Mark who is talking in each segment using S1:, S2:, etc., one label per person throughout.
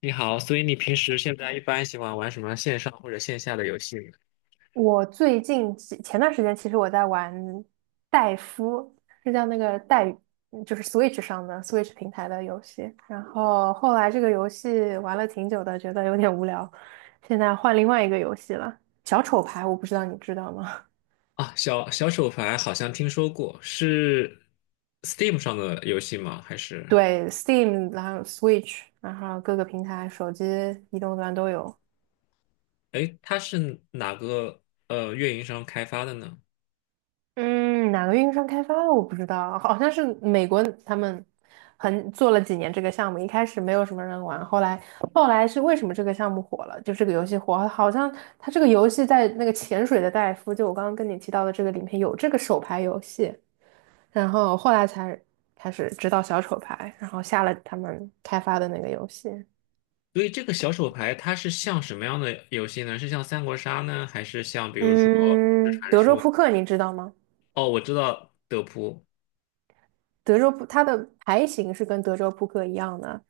S1: 你好，所以你平时现在一般喜欢玩什么线上或者线下的游戏呢？
S2: 我最近前段时间，其实我在玩戴夫，是叫那个戴，就是 Switch 平台的游戏。然后后来这个游戏玩了挺久的，觉得有点无聊，现在换另外一个游戏了，小丑牌，我不知道你知道吗？
S1: 啊，小手牌好像听说过，是 Steam 上的游戏吗？还是，
S2: 对，Steam，然后 Switch，然后各个平台，手机、移动端都有。
S1: 哎，它是哪个运营商开发的呢？
S2: 嗯，哪个运营商开发的我不知道，好像是美国他们做了几年这个项目，一开始没有什么人玩，后来是为什么这个项目火了？就这个游戏火，好像它这个游戏在那个潜水的戴夫，就我刚刚跟你提到的这个里面有这个手牌游戏，然后后来才开始知道小丑牌，然后下了他们开发的那个游戏。
S1: 所以这个小手牌它是像什么样的游戏呢？是像三国杀呢，还是像比如说是
S2: 嗯，
S1: 传
S2: 德州
S1: 说？
S2: 扑克你知道吗？
S1: 哦，我知道德扑。
S2: 德州扑它的牌型是跟德州扑克一样的，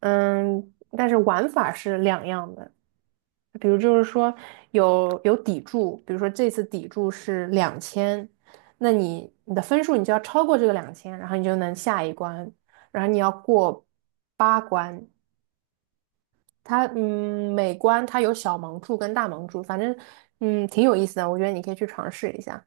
S2: 但是玩法是两样的。比如就是说有底注，比如说这次底注是两千，那你的分数你就要超过这个两千，然后你就能下一关，然后你要过8关。它每关它有小盲注跟大盲注，反正挺有意思的，我觉得你可以去尝试一下。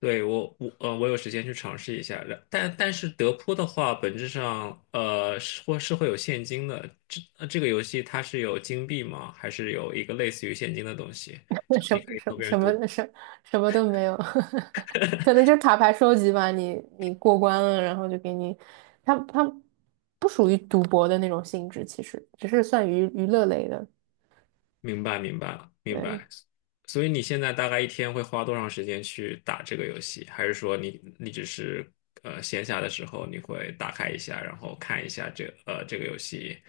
S1: 对，我有时间去尝试一下，但是德扑的话，本质上是会有现金的。这个游戏它是有金币吗？还是有一个类似于现金的东西？这
S2: 那
S1: 样
S2: 什
S1: 你
S2: 么
S1: 可以
S2: 什
S1: 和
S2: 么
S1: 别人
S2: 什
S1: 赌。
S2: 么什什么都没有。可能就是卡牌收集吧。你过关了，然后就给你，它不属于赌博的那种性质，其实只是算娱乐类的。
S1: 明白，明白，明
S2: 对。
S1: 白。所以你现在大概一天会花多长时间去打这个游戏？还是说你只是闲暇的时候你会打开一下，然后看一下这个游戏，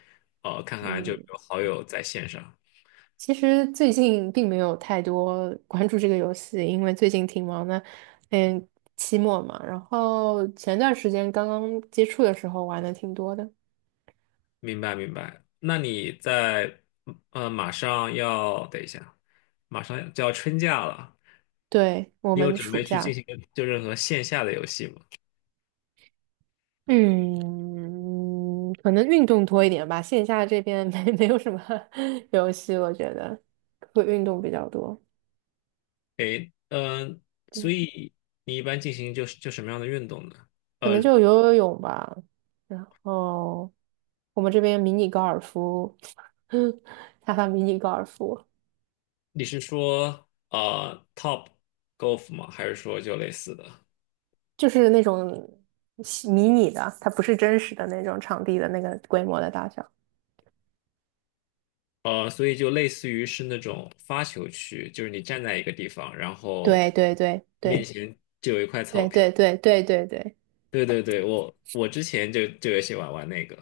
S1: 看看就
S2: 嗯，
S1: 有好友在线上。
S2: 其实最近并没有太多 关注这个游戏，因为最近挺忙的，嗯，期末嘛。然后前段时间刚刚接触的时候玩的挺多的，
S1: 明白明白。那你在马上要等一下，马上就要春假了，
S2: 对，我
S1: 你有
S2: 们
S1: 准
S2: 暑
S1: 备去进
S2: 假。
S1: 行就任何线下的游戏吗？
S2: 嗯，可能运动多一点吧，线下这边 没有什么 游戏，我觉得会运动比较多。
S1: 诶，所
S2: 嗯，
S1: 以你一般进行就是什么样的运动呢？
S2: 可能
S1: 呃，
S2: 就游泳吧，然后我们这边迷你高尔夫，他发迷你高尔夫
S1: 你是说top golf 吗？还是说就类似的？
S2: 就是那种小迷你的，它不是真实的那种场地的那个规模的大小。
S1: 所以就类似于是那种发球区，就是你站在一个地方，然后
S2: 对对
S1: 面
S2: 对
S1: 前就有一块草
S2: 对
S1: 坪。
S2: 对对对对对对，
S1: 对对对，我之前就有喜欢玩那个，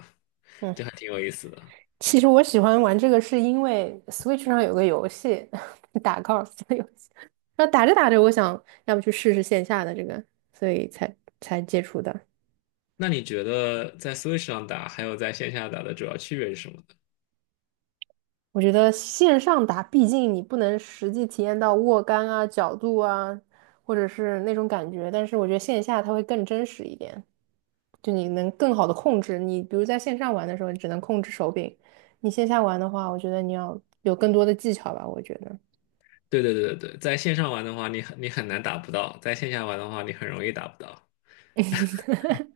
S1: 就还
S2: 嗯。
S1: 挺有意思的。
S2: 其实我喜欢玩这个是因为 Switch 上有个游戏，打 golf 的游戏。然后打着打着，我想要不去试试线下的这个，所以才接触的。
S1: 那你觉得在 Switch 上打还有在线下打的主要区别是什么呢？
S2: 我觉得线上打，毕竟你不能实际体验到握杆啊、角度啊，或者是那种感觉。但是我觉得线下它会更真实一点，就你能更好的控制。你比如在线上玩的时候，你只能控制手柄；你线下玩的话，我觉得你要有更多的技巧吧，我觉得。
S1: 对对对对对，在线上玩的话，你很难打不到；在线下玩的话，你很容易打不到。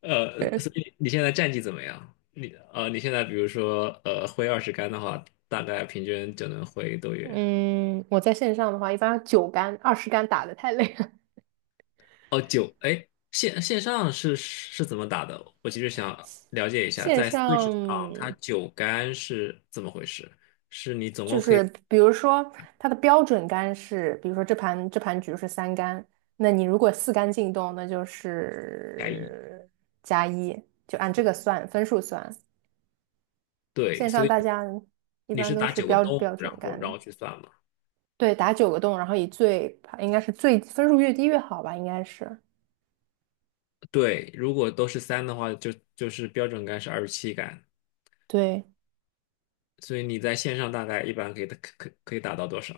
S1: 所以你现在战绩怎么样？你现在比如说挥20杆的话，大概平均就能挥多远？
S2: 嗯，我在线上的话，一般9杆、20杆打的太累了。
S1: 哦，九，哎，线上是怎么打的？我其实想了解一下，
S2: 线
S1: 在 Switch 上它
S2: 上
S1: 9杆是怎么回事？是你总共
S2: 就
S1: 可以
S2: 是比如说它的标准杆是，比如说这盘局是3杆，那你如果4杆进洞，那就
S1: 加一，
S2: 是加一，就按这个算分数算。
S1: 对，
S2: 线
S1: 所
S2: 上
S1: 以
S2: 大家一
S1: 你
S2: 般
S1: 是
S2: 都
S1: 打
S2: 是
S1: 九个
S2: 标
S1: 洞，
S2: 标
S1: 然
S2: 准
S1: 后然
S2: 杆，
S1: 后去算嘛？
S2: 对，打9个洞，然后应该是最分数越低越好吧，应该是
S1: 对，如果都是三的话，就是标准杆是27杆，
S2: 对。
S1: 所以你在线上大概一般可以可以打到多少？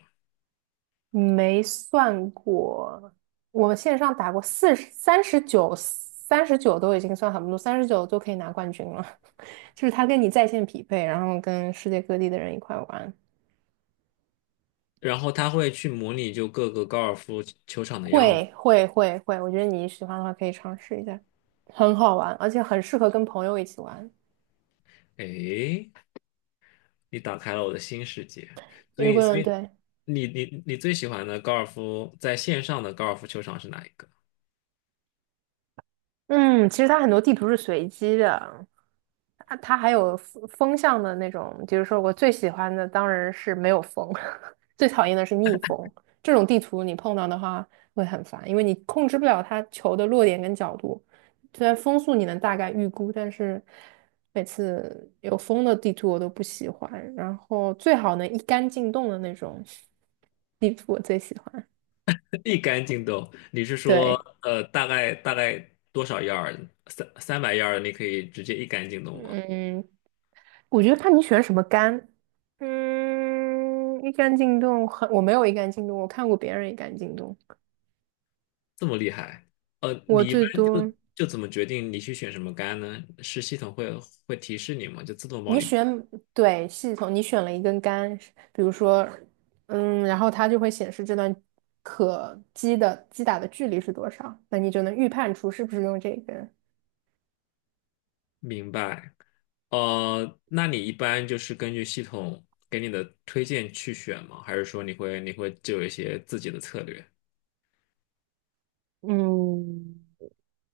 S2: 没算过，我线上打过40、39，三十九都已经算很不错，三十九就可以拿冠军了。就是他跟你在线匹配，然后跟世界各地的人一块玩，
S1: 然后它会去模拟就各个高尔夫球场的样子。
S2: 会会会会，我觉得你喜欢的话可以尝试一下，很好玩，而且很适合跟朋友一起玩。
S1: 哎，你打开了我的新世界。所
S2: 如
S1: 以，所
S2: 果
S1: 以
S2: 对。
S1: 你最喜欢的高尔夫在线上的高尔夫球场是哪一个？
S2: 嗯，其实它很多地图是随机的，它还有风向的那种，就是说我最喜欢的当然是没有风，最讨厌的是逆风。这种地图你碰到的话会很烦，因为你控制不了它球的落点跟角度。虽然风速你能大概预估，但是每次有风的地图我都不喜欢。然后最好能一杆进洞的那种地图我最喜欢。
S1: 一杆进洞，你是说
S2: 对。
S1: 大概多少 yard 三百 yard 你可以直接一杆进洞吗？
S2: 嗯，我觉得看你选什么杆。一杆进洞很，我没有一杆进洞，我看过别人一杆进洞。
S1: 这么厉害？
S2: 我
S1: 你一般
S2: 最多
S1: 就怎么决定你去选什么杆呢？是系统会提示你吗？就自动帮
S2: 你
S1: 你。
S2: 选对系统，你选了一根杆，比如说。然后它就会显示这段可击的击打的距离是多少，那你就能预判出是不是用这根。
S1: 明白。那你一般就是根据系统给你的推荐去选吗？还是说你会就有一些自己的策略
S2: 嗯，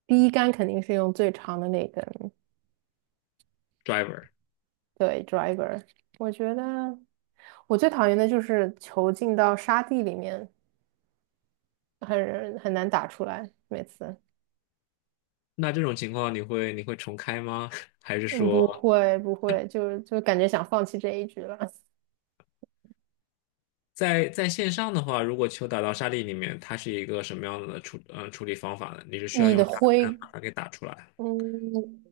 S2: 第一杆肯定是用最长的那根，
S1: ，driver？
S2: 对，driver。我觉得我最讨厌的就是球进到沙地里面，很难打出来，每次。
S1: 那这种情况你会重开吗？还是
S2: 嗯，不
S1: 说
S2: 会不会，就感觉想放弃这一局了。
S1: 在线上的话，如果球打到沙粒里面，它是一个什么样的处理方法呢？你是需要
S2: 你
S1: 用
S2: 的
S1: 沙盘
S2: 挥，
S1: 把它给打出来？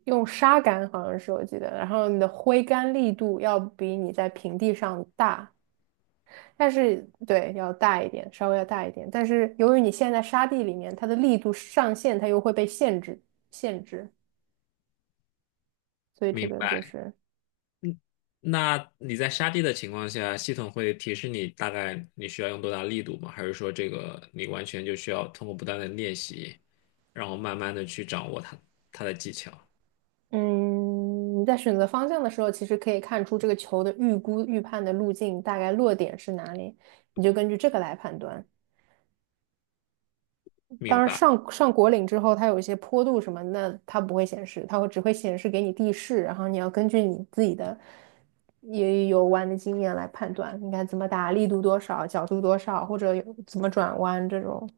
S2: 用沙杆好像是我记得，然后你的挥杆力度要比你在平地上大，但是对，要大一点，稍微要大一点。但是由于你现在在沙地里面，它的力度上限它又会被限制，所以这
S1: 明
S2: 个就
S1: 白。
S2: 是。
S1: 那你在沙地的情况下，系统会提示你大概你需要用多大力度吗？还是说这个你完全就需要通过不断的练习，然后慢慢的去掌握它的技巧？
S2: 嗯，你在选择方向的时候，其实可以看出这个球的预估预判的路径大概落点是哪里，你就根据这个来判断。
S1: 明
S2: 当然
S1: 白，
S2: 上果岭之后，它有一些坡度什么，那它不会显示，它会只会显示给你地势，然后你要根据你自己的也有弯的经验来判断应该怎么打，力度多少，角度多少，或者有怎么转弯这种。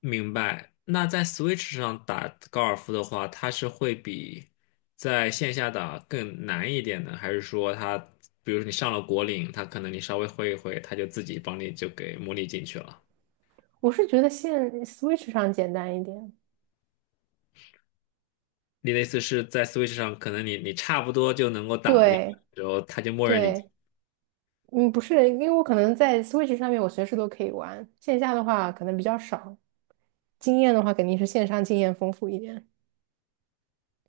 S1: 明白。那在 Switch 上打高尔夫的话，它是会比在线下打更难一点呢？还是说它，比如说你上了果岭，它可能你稍微挥一挥，它就自己帮你就给模拟进去了？
S2: 我是觉得现 Switch 上简单一点，
S1: 你的意思是在 Switch 上，可能你差不多就能够打进去，
S2: 对
S1: 然后他就默认你进。
S2: 对。嗯，不是，因为我可能在 Switch 上面我随时都可以玩，线下的话可能比较少。经验的话，肯定是线上经验丰富一点，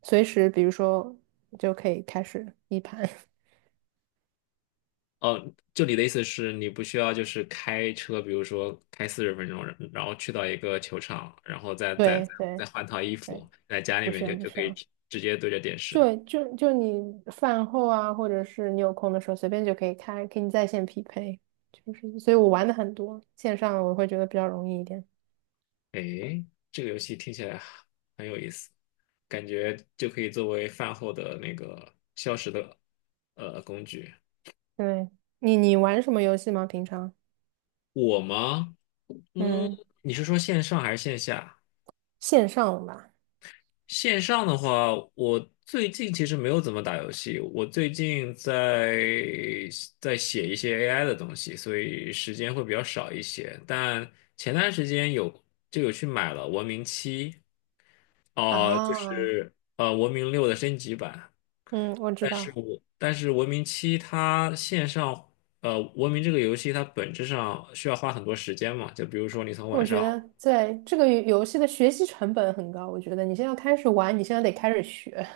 S2: 随时比如说就可以开始一盘。
S1: 哦，就你的意思是你不需要就是开车，比如说开40分钟，然后去到一个球场，然后再再再
S2: 对对
S1: 再换套衣
S2: 对，
S1: 服，在家里
S2: 不需
S1: 面
S2: 要
S1: 就
S2: 不
S1: 就
S2: 需
S1: 可以
S2: 要，
S1: 直接对着电视。
S2: 就你饭后啊，或者是你有空的时候，随便就可以开，给你在线匹配，就是，所以我玩的很多，线上我会觉得比较容易一点。
S1: 诶，这个游戏听起来很有意思，感觉就可以作为饭后的那个消食的工具。
S2: 对，你玩什么游戏吗？平常？
S1: 我吗？嗯，
S2: 嗯，
S1: 你是说线上还是线下？
S2: 线上吧。
S1: 线上的话，我最近其实没有怎么打游戏，我最近在写一些 AI 的东西，所以时间会比较少一些。但前段时间就有去买了《文明七》，啊，就
S2: 啊，
S1: 是《文明六》的升级版。
S2: 嗯，我知
S1: 但是
S2: 道。
S1: 我但是《文明七》它线上《文明》这个游戏它本质上需要花很多时间嘛，就比如说你从晚
S2: 我觉
S1: 上。
S2: 得在这个游戏的学习成本很高，我觉得你现在要开始玩，你现在得开始学。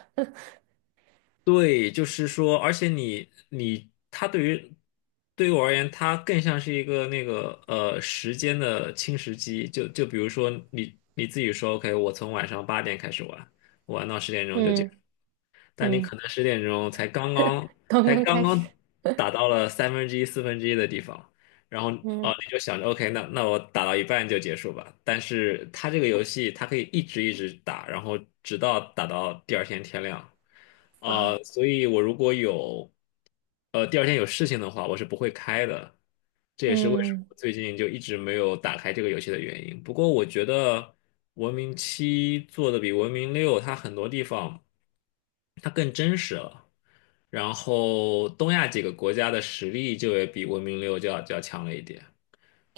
S1: 对，就是说，而且你它对于我而言，它更像是一个那个时间的侵蚀机。就比如说你自己说，OK，我从晚上8点开始玩，玩到十点 钟就结。
S2: 嗯
S1: 但你可
S2: 嗯
S1: 能十点钟才刚刚
S2: 刚
S1: 才
S2: 刚
S1: 刚
S2: 开始
S1: 刚打到了三分之一、四分之一的地方，然后哦，
S2: 嗯
S1: 你就想着 OK，那我打到一半就结束吧。但是它这个游戏它可以一直一直打，然后直到打到第二天天亮。
S2: 啊，
S1: 所以我如果第二天有事情的话，我是不会开的。这也是为什么
S2: 嗯
S1: 我最近就一直没有打开这个游戏的原因。不过我觉得《文明七》做的比《文明六》它很多地方。它更真实了。然后东亚几个国家的实力就也比文明六就要强了一点。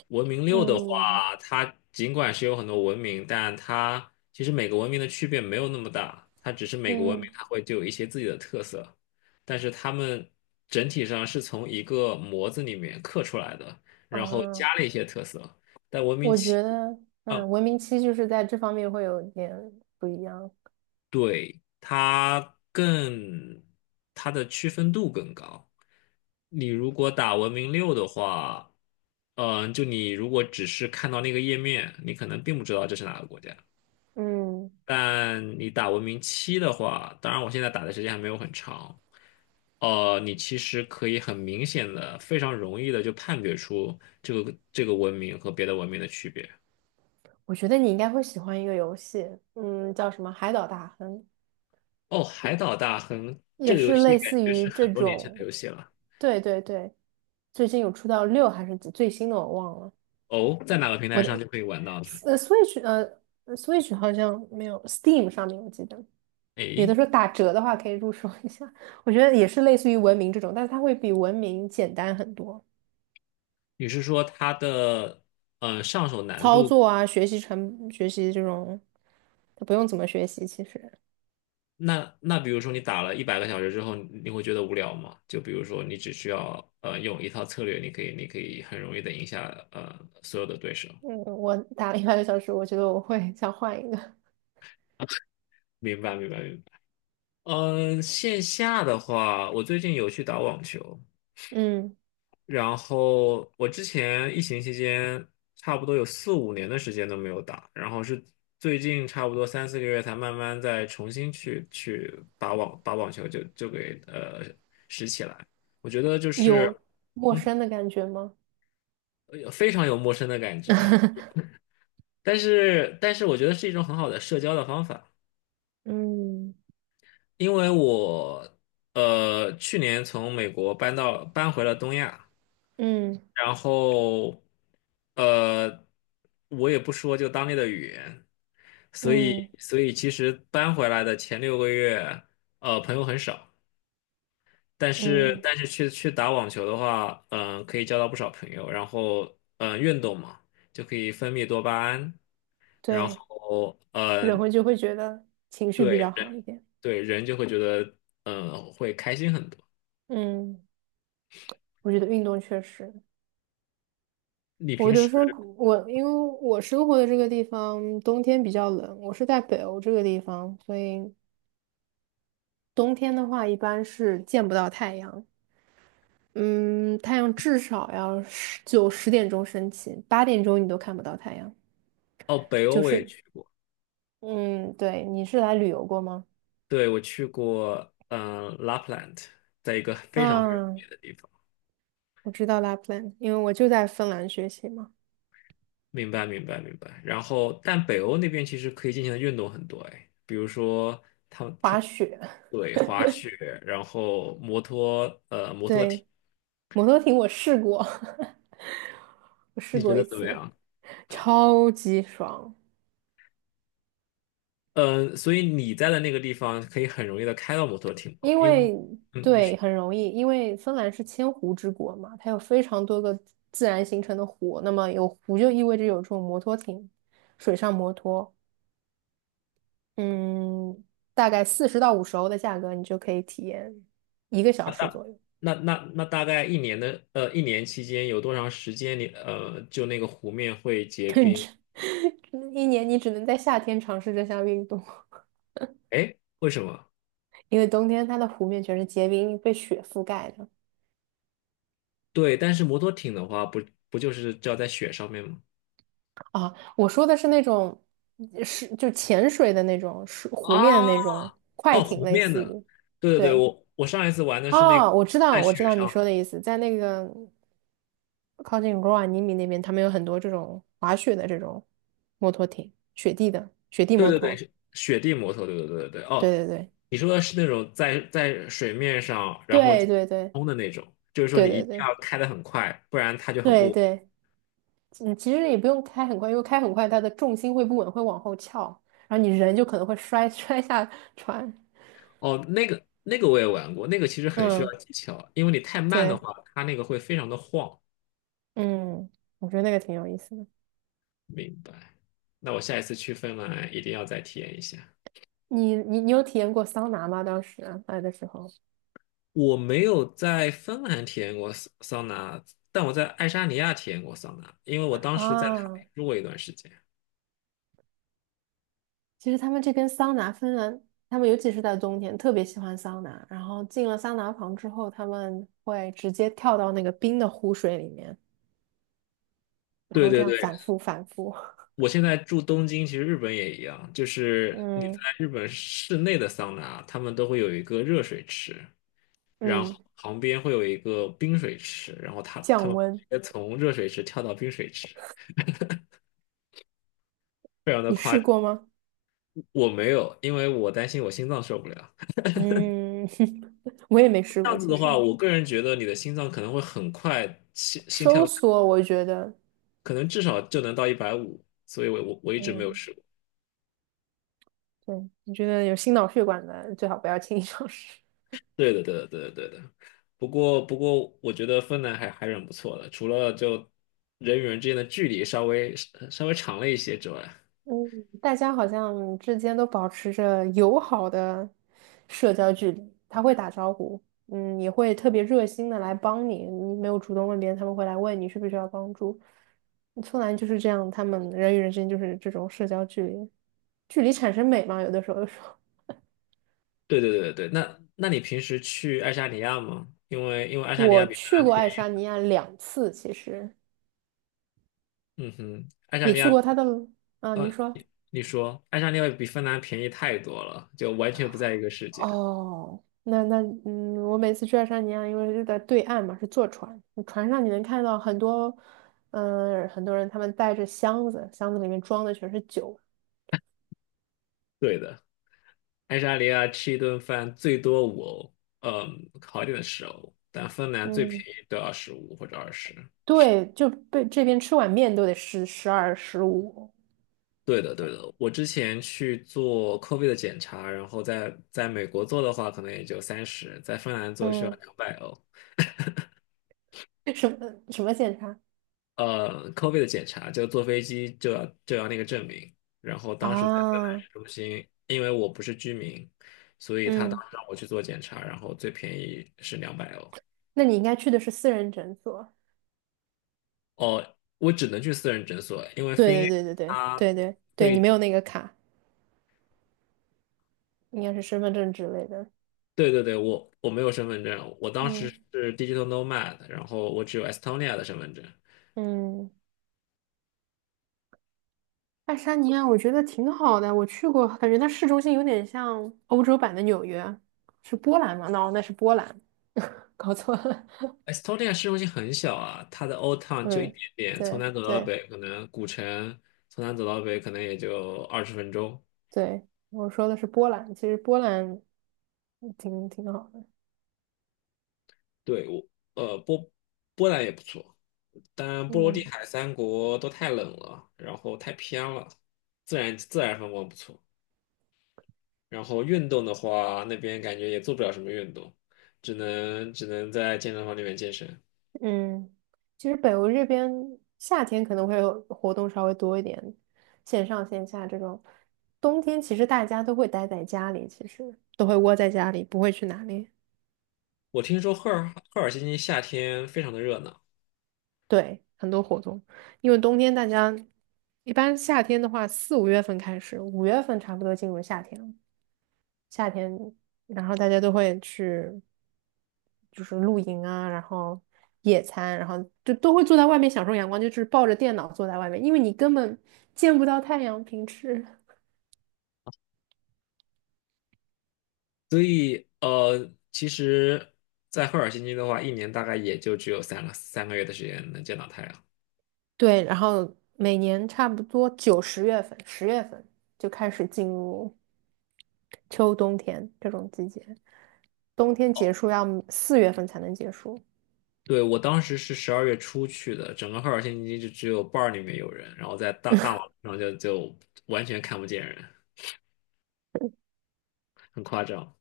S1: 文明六的
S2: 嗯
S1: 话，它尽管是有很多文明，但它其实每个文明的区别没有那么大，它只是每个文明
S2: 嗯
S1: 它会就有一些自己的特色，但是它们整体上是从一个模子里面刻出来的，然后
S2: 啊，
S1: 加了一些特色。但文明
S2: 我
S1: 七，
S2: 觉得
S1: 嗯
S2: 文明七就是在这方面会有点不一样。
S1: 对，它更，它的区分度更高。你如果打文明六的话，就你如果只是看到那个页面，你可能并不知道这是哪个国家。
S2: 嗯，
S1: 但你打文明七的话，当然我现在打的时间还没有很长，你其实可以很明显的、非常容易的就判别出这个文明和别的文明的区别。
S2: 我觉得你应该会喜欢一个游戏，叫什么《海岛大亨》，
S1: 哦，海岛大亨这
S2: 也
S1: 个游
S2: 是
S1: 戏
S2: 类
S1: 感
S2: 似
S1: 觉
S2: 于
S1: 是
S2: 这
S1: 很多年前的
S2: 种。
S1: 游戏了。
S2: 对对对，最近有出到六还是几最新的我忘了。
S1: 哦，在哪个平
S2: 我
S1: 台
S2: 的。
S1: 上就可以玩到呢？
S2: Switch Switch 好像没有，Steam 上面我记得有的
S1: 诶，
S2: 时候打折的话可以入手一下，我觉得也是类似于文明这种，但是它会比文明简单很多，
S1: 你是说它的上手难
S2: 操
S1: 度？
S2: 作啊，学习这种，它不用怎么学习。其实。
S1: 那比如说你打了100个小时之后，你会觉得无聊吗？就比如说你只需要用一套策略，你可以很容易的赢下所有的对手。
S2: 嗯，我打了100个小时，我觉得我会想换一个。
S1: 明白明白明白。线下的话，我最近有去打网球，
S2: 嗯，
S1: 然后我之前疫情期间差不多有四五年的时间都没有打，然后是最近差不多三四个月才慢慢再重新去打网球就给拾起来。我觉得就是
S2: 有陌
S1: 嗯
S2: 生的感觉吗？
S1: 非常有陌生的感觉，但是我觉得是一种很好的社交的方法，
S2: 嗯
S1: 因为我去年从美国搬回了东亚。
S2: 嗯
S1: 然后呃，我也不说就当地的语言，所
S2: 嗯
S1: 以所以其实搬回来的前6个月，朋友很少，但是
S2: 嗯，
S1: 但是去打网球的话，可以交到不少朋友，然后运动嘛，就可以分泌多巴胺，然
S2: 对，
S1: 后
S2: 人会就会觉得情绪比
S1: 对
S2: 较好一点。
S1: 对，人就会觉得会开心很多。
S2: 嗯。我觉得运动确实，
S1: 你
S2: 我
S1: 平
S2: 有
S1: 时。
S2: 时候我因为我生活的这个地方冬天比较冷，我是在北欧这个地方，所以冬天的话一般是见不到太阳。嗯，太阳至少要十九十点钟升起，8点钟你都看不到太阳。
S1: 哦，北欧
S2: 就
S1: 我也
S2: 是，
S1: 去过。
S2: 嗯，对，你是来旅游过吗？
S1: 对，我去过，Lapland，在一个非常非常
S2: 啊，
S1: 美的地方。
S2: 我知道 Lapland，因为我就在芬兰学习嘛，
S1: 明白，明白，明白。然后，但北欧那边其实可以进行的运动很多，哎，比如说他他
S2: 滑雪。
S1: 对滑雪，然后摩托艇，
S2: 对，摩托艇我试过，我试
S1: 你觉
S2: 过
S1: 得
S2: 一
S1: 怎么
S2: 次，
S1: 样？
S2: 超级爽。
S1: 嗯、所以你在的那个地方可以很容易的开到摩托艇吗？
S2: 因
S1: 因为，
S2: 为
S1: 你说
S2: 对，很容易，因为芬兰是千湖之国嘛，它有非常多个自然形成的湖，那么有湖就意味着有这种摩托艇，水上摩托。嗯，大概40到50欧的价格，你就可以体验一个小时左右。
S1: 那大概一年期间有多长时间你就那个湖面会 结
S2: 甚
S1: 冰？
S2: 至一年你只能在夏天尝试这项运动，
S1: 哎，为什么？
S2: 因为冬天它的湖面全是结冰，被雪覆盖的。
S1: 对，但是摩托艇的话，不就是只要在雪上面吗？
S2: 啊，我说的是那种，嗯，是就潜水的那种，是湖面的
S1: 啊，
S2: 那种快
S1: 哦，
S2: 艇，
S1: 湖
S2: 类
S1: 面
S2: 似
S1: 的，
S2: 于。
S1: 对对对，
S2: 对，
S1: 我上一次玩的是那
S2: 哦，
S1: 个
S2: 我知
S1: 在
S2: 道，我知
S1: 雪
S2: 道你
S1: 上的
S2: 说的意思，在那个靠近罗瓦尼米那边，他们有很多这种滑雪的这种摩托艇，雪地的雪地
S1: 对
S2: 摩
S1: 对对，
S2: 托。
S1: 是雪地摩托，对对对对对，哦，
S2: 对对
S1: 你说的是那种在水面上然后
S2: 对
S1: 就
S2: 对对
S1: 冲的那种，就是说
S2: 对
S1: 你一
S2: 对
S1: 定要
S2: 对
S1: 开得很快，不然它就很
S2: 对对
S1: 不，
S2: 对。嗯，其实也不用开很快，因为开很快它的重心会不稳，会往后翘，然后你人就可能会摔 摔下船。
S1: 哦，那个我也玩过，那个其实很需
S2: 嗯，
S1: 要技巧，因为你太慢的
S2: 对。
S1: 话，它那个会非常的晃。
S2: 嗯，我觉得那个挺有意思的。
S1: 明白，那我下一次去芬兰一定要再体验一下。
S2: 你有体验过桑拿吗？当时来的时候
S1: 我没有在芬兰体验过桑拿，但我在爱沙尼亚体验过桑拿，因为我当时在塔
S2: 啊，
S1: 林住过一段时间。
S2: 其实他们这边桑拿，芬兰他们尤其是在冬天特别喜欢桑拿，然后进了桑拿房之后，他们会直接跳到那个冰的湖水里面，然
S1: 对
S2: 后这
S1: 对
S2: 样
S1: 对，
S2: 反复反复。
S1: 我现在住东京，其实日本也一样，就 是你在
S2: 嗯
S1: 日本室内的桑拿，他们都会有一个热水池，然后
S2: 嗯，
S1: 旁边会有一个冰水池，然后他他
S2: 降
S1: 们
S2: 温。
S1: 直接从热水池跳到冰水池，非常的
S2: 你
S1: 夸
S2: 试
S1: 张。
S2: 过吗？
S1: 我没有，因为我担心我心脏受不了。
S2: 嗯，我也没试
S1: 这
S2: 过，
S1: 样子
S2: 其
S1: 的话，
S2: 实
S1: 我个人觉得你的心脏可能会很快心心
S2: 收
S1: 跳。
S2: 缩，我觉得。
S1: 可能至少就能到150，所以我一直没有
S2: 嗯，
S1: 试过。
S2: 对，你觉得有心脑血管的最好不要轻易尝试。
S1: 对的，对的，对的，对的。不过，我觉得芬兰还是很不错的，除了就人与人之间的距离稍微长了一些之外。
S2: 嗯，大家好像之间都保持着友好的社交距离，他会打招呼，嗯，也会特别热心的来帮你，你没有主动问别人，他们会来问你需不需要帮助。芬兰就是这样，他们人与人之间就是这种社交距离，距离产生美嘛，有的时候就说，
S1: 对对对对，那你平时去爱沙尼亚吗？因为爱 沙尼亚
S2: 我
S1: 比芬
S2: 去
S1: 兰
S2: 过
S1: 便
S2: 爱
S1: 宜，
S2: 沙尼亚两次，其实
S1: 嗯哼，爱沙
S2: 也
S1: 尼
S2: 去
S1: 亚，
S2: 过他的，啊，您
S1: 呃，
S2: 说。
S1: 你说爱沙尼亚比芬兰便宜太多了，就完全不在一个世界。
S2: 哦，那我每次去爱沙尼亚，因为是在对岸嘛，是坐船，船上你能看到很多，很多人他们带着箱子，箱子里面装的全是酒。
S1: 对的。爱沙尼亚吃一顿饭最多5欧，嗯，好一点的10欧，但芬兰最便
S2: 嗯，
S1: 宜都要15或者二十。
S2: 对，就被这边吃碗面都得十十二十五。
S1: 对的，对的。我之前去做 COVID 的检查，然后在美国做的话，可能也就30，在芬兰做需要
S2: 嗯，
S1: 两百欧。
S2: 什么什么检查
S1: COVID 的检查就坐飞机就要那个证明，然后当时在芬兰
S2: 啊？
S1: 市中心，因为我不是居民，所以他当
S2: 嗯，
S1: 时让我去做检查，然后最便宜是两百欧。
S2: 那你应该去的是私人诊所。
S1: 哦，我只能去私人诊所，因为
S2: 对对
S1: FinA
S2: 对对对
S1: 它
S2: 对对对，你
S1: 对
S2: 没有那个卡，应该是身份证之类的。
S1: 对对对，我没有身份证，我当时
S2: 嗯
S1: 是 digital nomad，然后我只有 Estonia 的身份证。
S2: 嗯。爱沙尼亚我觉得挺好的，我去过，感觉它市中心有点像欧洲版的纽约，是波兰吗？no,那是波兰，搞错了。
S1: Estonia 市中心很小啊，它的 old town 就一
S2: 嗯，
S1: 点点，从
S2: 对
S1: 南走到
S2: 对
S1: 北，可能古城从南走到北可能也就20分钟。
S2: 对，我说的是波兰，其实波兰挺好的。
S1: 对，我呃波波兰也不错，但波罗的
S2: 嗯
S1: 海三国都太冷了，然后太偏了，自然风光不错。然后运动的话，那边感觉也做不了什么运动，只能在健身房里面健身。
S2: 嗯，其实北欧这边夏天可能会有活动稍微多一点，线上线下这种，冬天其实大家都会待在家里，其实都会窝在家里，不会去哪里。
S1: 我听说赫尔辛基夏天非常的热闹，
S2: 对，很多活动，因为冬天大家一般夏天的话，4、5月份开始，五月份差不多进入夏天了。夏天，然后大家都会去就是露营啊，然后野餐，然后就都会坐在外面享受阳光，就是抱着电脑坐在外面，因为你根本见不到太阳，平时。
S1: 所以其实，在赫尔辛基的话，一年大概也就只有三个月的时间能见到太阳。
S2: 对，然后每年差不多9、10月份、十月份就开始进入秋冬天这种季节，冬天结束要4月份才能结束。
S1: 对，我当时是12月初去的，整个赫尔辛基就只有 bar 里面有人，然后在大马路上就完全看不见人，很夸张。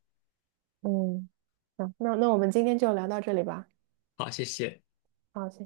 S2: 嗯，嗯，那我们今天就聊到这里吧。
S1: 好，谢谢。
S2: 好，谢谢